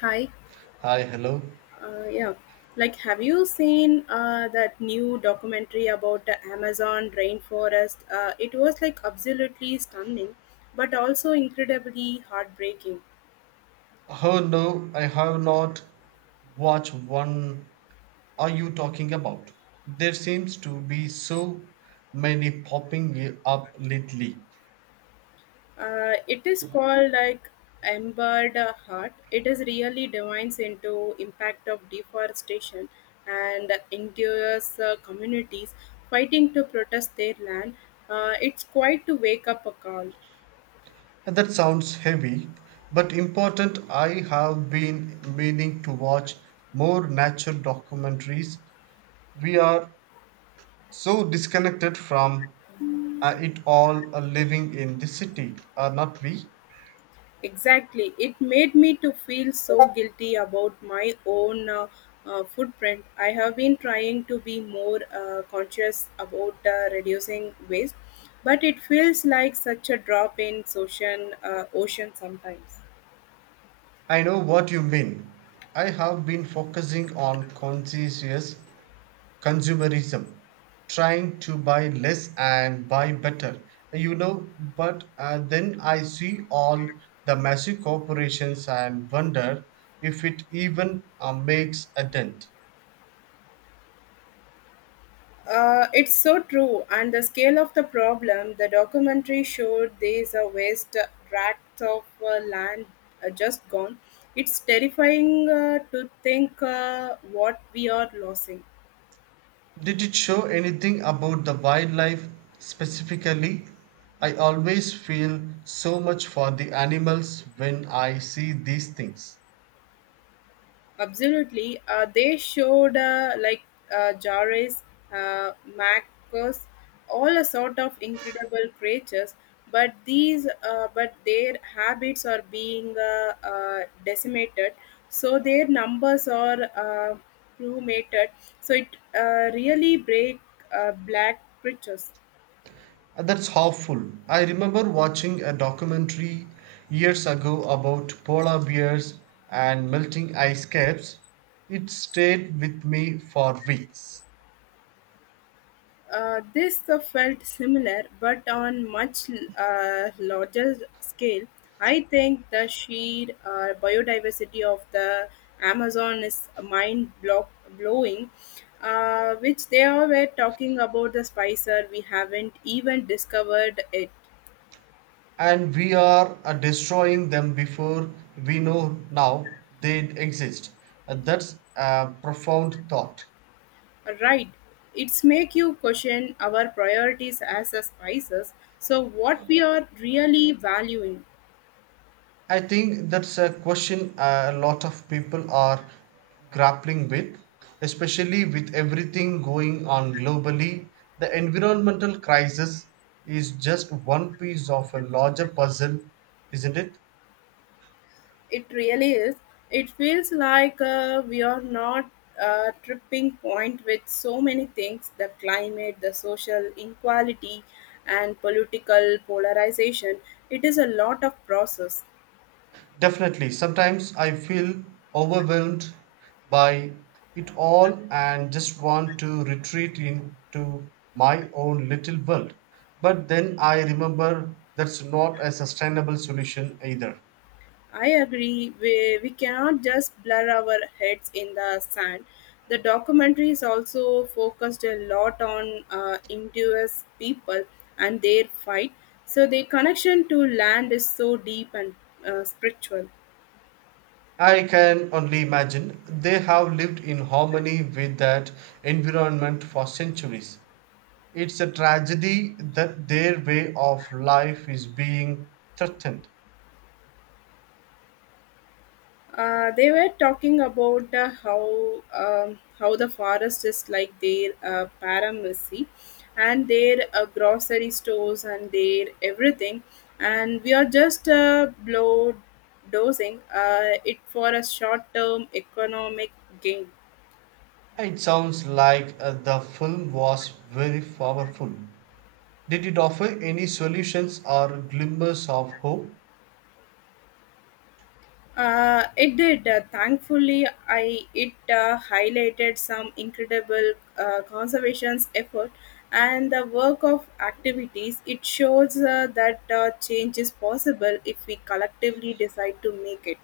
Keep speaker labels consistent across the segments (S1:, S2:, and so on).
S1: Hi,
S2: Hi, hello.
S1: yeah. Have you seen that new documentary about the Amazon rainforest? It was absolutely stunning, but also incredibly heartbreaking.
S2: Oh no, I have not watched one. Are you talking about? There seems to be so many popping up lately.
S1: It is called Embedded Heart. It is really divines into impact of deforestation and indigenous communities fighting to protest their land. It's quite to wake up a call.
S2: And that sounds heavy, but important. I have been meaning to watch more nature documentaries. We are so disconnected from it all, living in the city, are not we?
S1: Exactly. It made me to feel so guilty about my own footprint. I have been trying to be more conscious about reducing waste, but it feels like such a drop in ocean sometimes.
S2: I know what you mean. I have been focusing on conscientious consumerism, trying to buy less and buy better. But then I see all the massive corporations and wonder if it even makes a dent.
S1: It's so true, and the scale of the problem, the documentary showed there's a waste tract of land just gone. It's terrifying to think what we are losing.
S2: Did it show anything about the wildlife specifically? I always feel so much for the animals when I see these things.
S1: Absolutely. They showed Jares, Macos, all a sort of incredible creatures. But their habits are being decimated. So their numbers are plummeted. So it really break black creatures.
S2: That's harmful. I remember watching a documentary years ago about polar bears and melting ice caps. It stayed with me for weeks.
S1: This felt similar, but on much larger scale. I think the sheer biodiversity of the Amazon is blowing, which they all were talking about the Spicer. We haven't even discovered it.
S2: And we are destroying them before we know now they exist. That's a profound thought.
S1: Right. It's make you question our priorities as a spices. So what we are really valuing.
S2: I think that's a question a lot of people are grappling with, especially with everything going on globally. The environmental crisis is just one piece of a larger puzzle, isn't it?
S1: It really is. It feels like we are not a tripping point with so many things the climate, the social inequality, and political polarization. It is a lot of process.
S2: Definitely. Sometimes I feel overwhelmed by it all and just want to retreat into my own little world. But then I remember that's not a sustainable solution either.
S1: I agree, we cannot just blur our heads in the sand. The documentary is also focused a lot on indigenous people and their fight. So, their connection to land is so deep and spiritual.
S2: I can only imagine they have lived in harmony with that environment for centuries. It's a tragedy that their way of life is being threatened.
S1: They were talking about how the forest is like their paramesy and their grocery stores and their everything and we are just blow dosing it for a short term economic gain.
S2: It sounds like the film was very powerful. Did it offer any solutions or glimmers of hope?
S1: It did. Thankfully, I it highlighted some incredible conservation's effort and the work of activities. It shows that change is possible if we collectively decide to make it.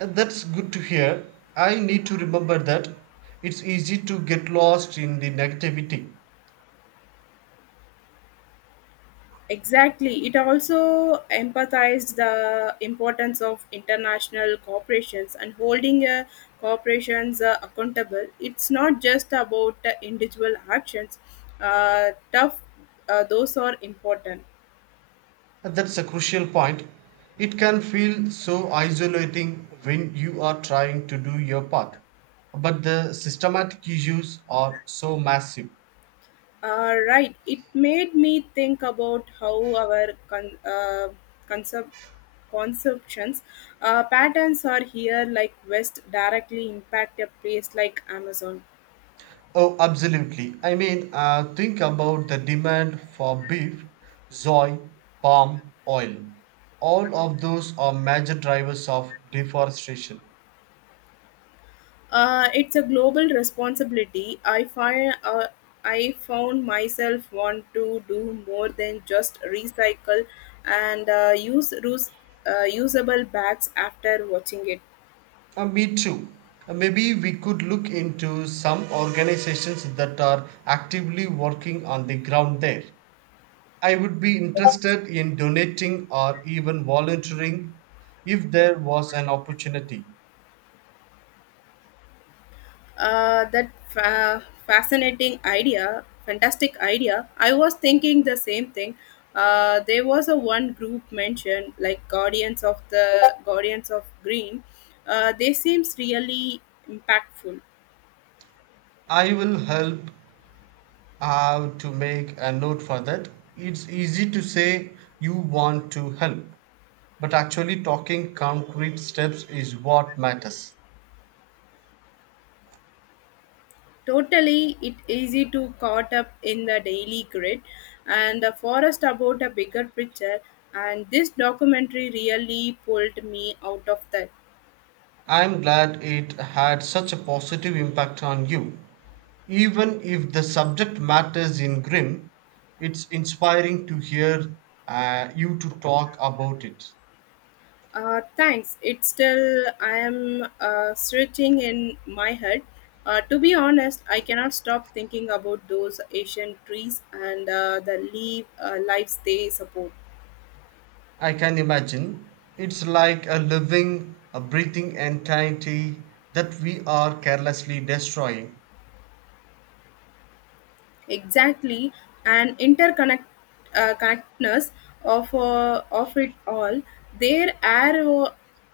S2: That's good to hear. I need to remember that it's easy to get lost in the negativity.
S1: Exactly. It also emphasized the importance of international corporations and holding corporations accountable. It's not just about individual actions. Tough, those are important.
S2: That's a crucial point. It can feel so isolating when you are trying to do your part. But the systematic issues are so massive.
S1: Right. It made me think about how our concept consumptions patterns are here like west directly impact a place like amazon.
S2: Oh, absolutely. I mean, think about the demand for beef, soy, palm oil. All of those are major drivers of deforestation.
S1: It's a global responsibility. I found myself want to do more than just recycle and usable bags after watching it.
S2: Me too. Maybe we could look into some organizations that are actively working on the ground there. I would be interested in donating or even volunteering if there was an opportunity.
S1: Fascinating idea, fantastic idea. I was thinking the same thing. There was a one group mentioned like Guardians of Green. They seems really impactful.
S2: I will help out to make a note for that. It's easy to say you want to help, but actually talking concrete steps is what matters.
S1: Totally, it easy to caught up in the daily grid and the forest about a bigger picture. And this documentary really pulled me out of that.
S2: I'm glad it had such a positive impact on you. Even if the subject matters in grim, it's inspiring to hear you to talk about it.
S1: Thanks. It's still I am searching in my head. To be honest, I cannot stop thinking about those Asian trees and the leaf lives they support.
S2: I can imagine. It's like a living, a breathing entity that we are carelessly destroying.
S1: Exactly, an interconnect connectedness of it all. Their air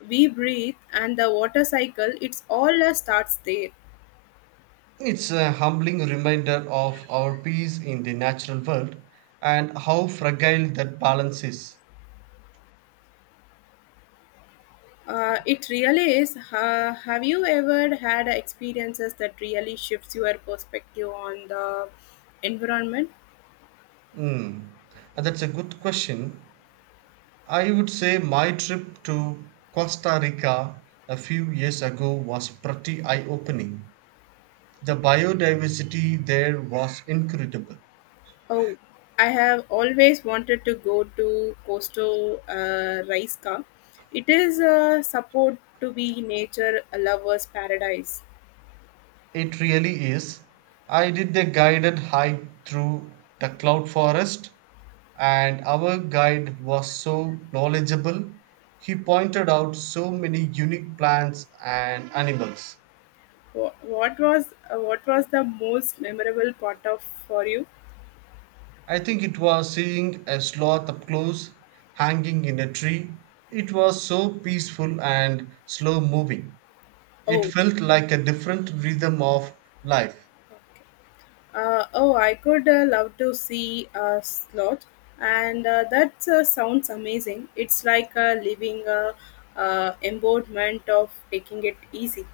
S1: we breathe and the water cycle. It's all starts there.
S2: It's a humbling reminder of our peace in the natural world and how fragile that balance is.
S1: It really is. Have you ever had experiences that really shifts your perspective on the environment?
S2: Hmm. And that's a good question. I would say my trip to Costa Rica a few years ago was pretty eye opening. The biodiversity there was incredible.
S1: Oh, I have always wanted to go to Costa Rica. It is supposed to be nature lovers' paradise.
S2: It really is. I did a guided hike through the cloud forest, and our guide was so knowledgeable. He pointed out so many unique plants and animals.
S1: What was the most memorable part of for you?
S2: I think it was seeing a sloth up close hanging in a tree. It was so peaceful and slow moving. It
S1: Oh,
S2: felt like a different rhythm of life.
S1: oh, I could love to see a slot, and that sounds amazing. It's like living a embodiment of taking it easy.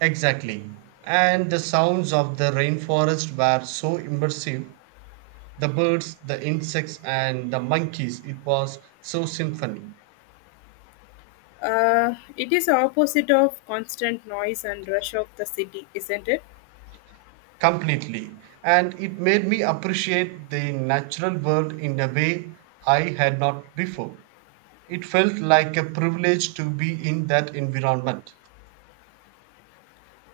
S2: Exactly. And the sounds of the rainforest were so immersive. The birds, the insects, and the monkeys, it was so symphony,
S1: It is opposite of constant noise and rush of the city, isn't it?
S2: completely. And it made me appreciate the natural world in a way I had not before. It felt like a privilege to be in that environment.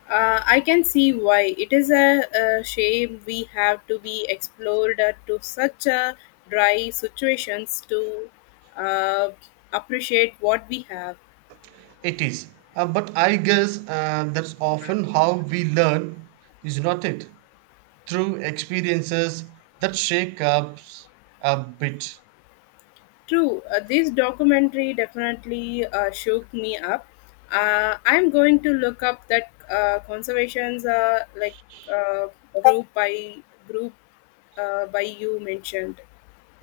S1: I can see why. It is a shame we have to be explored to such a dry situations to uh, appreciate what we have.
S2: It is. But I guess that's often how we learn, is not it? Through experiences that shake us a bit.
S1: True, this documentary definitely shook me up. I'm going to look up that conservations uh, group group by you mentioned.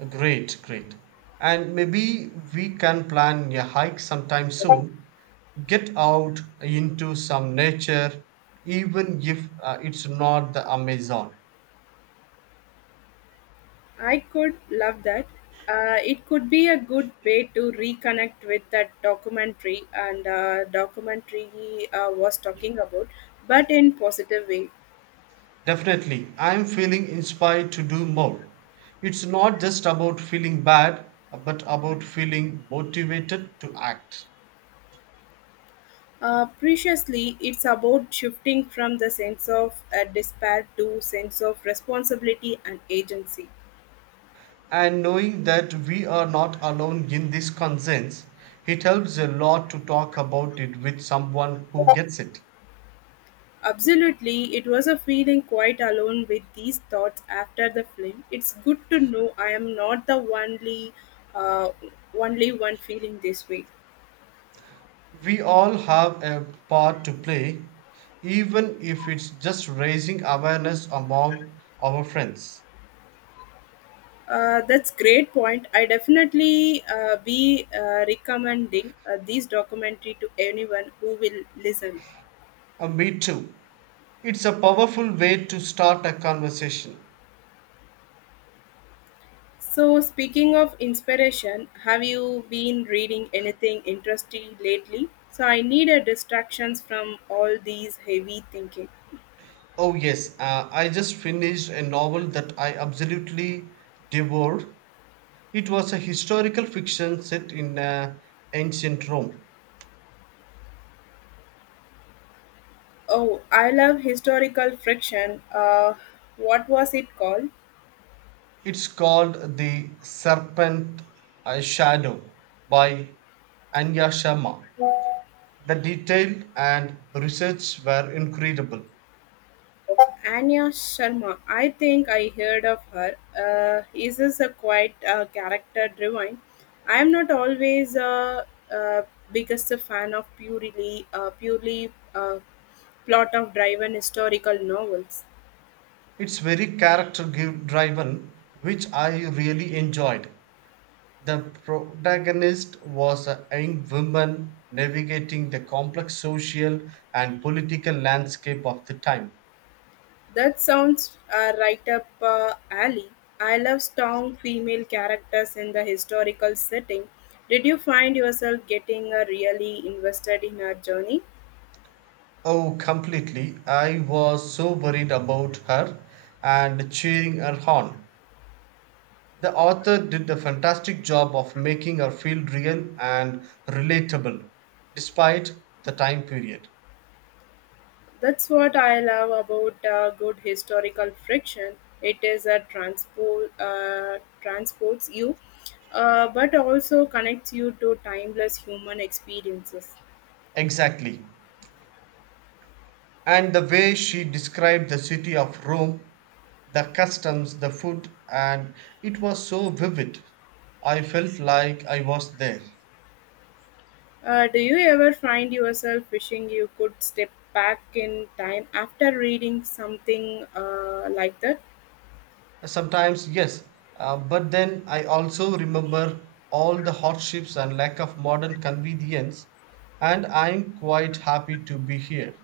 S2: Great, great. And maybe we can plan a hike sometime soon. Get out into some nature, even if it's not the Amazon.
S1: I could love that. It could be a good way to reconnect with that documentary and documentary he was talking about, but in positive way.
S2: Definitely, I'm feeling inspired to do more. It's not just about feeling bad, but about feeling motivated to act.
S1: Preciously, it's about shifting from the sense of despair to sense of responsibility and agency.
S2: And knowing that we are not alone in this concerns, it helps a lot to talk about it with someone who gets it.
S1: Absolutely, it was a feeling quite alone with these thoughts after the film. It's good to know I am not the uh, only one feeling this way.
S2: We all have a part to play, even if it's just raising awareness among our friends.
S1: That's great point. I definitely be recommending this documentary to anyone who will listen.
S2: And me too. It's a powerful way to start a conversation.
S1: So, speaking of inspiration, have you been reading anything interesting lately? So, I need a distractions from all these heavy thinking.
S2: Oh, yes, I just finished a novel that I absolutely devoured. It was a historical fiction set in ancient Rome.
S1: Oh, I love historical friction. What was it called?
S2: It's called The Serpent Shadow by Anya Sharma. The detail and research were incredible.
S1: Anya Sharma, I think I heard of her. Is this a quite character driven? I am not always a uh, uh, biggest fan of purely plot of driven historical novels.
S2: It's very character driven, which I really enjoyed. The protagonist was a young woman navigating the complex social and political landscape of the time.
S1: That sounds right up alley. I love strong female characters in the historical setting. Did you find yourself getting really invested in her journey?
S2: Oh, completely. I was so worried about her and cheering her on. The author did a fantastic job of making her feel real and relatable despite the time period.
S1: That's what I love about good historical fiction. It is a transports you, but also connects you to timeless human experiences.
S2: Exactly. And the way she described the city of Rome, the customs, the food, and it was so vivid. I felt like I was there.
S1: Do you ever find yourself wishing you could step back in time after reading something like that?
S2: Sometimes, yes, but then I also remember all the hardships and lack of modern convenience, and I'm quite happy to be here.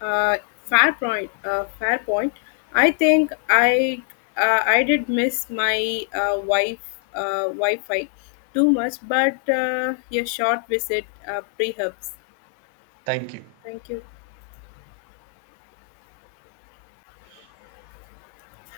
S1: Uh, Fair point. Fair point. I think I did miss my wife Wi-Fi too much, but a short visit pre-hubs.
S2: Thank you.
S1: Thank you.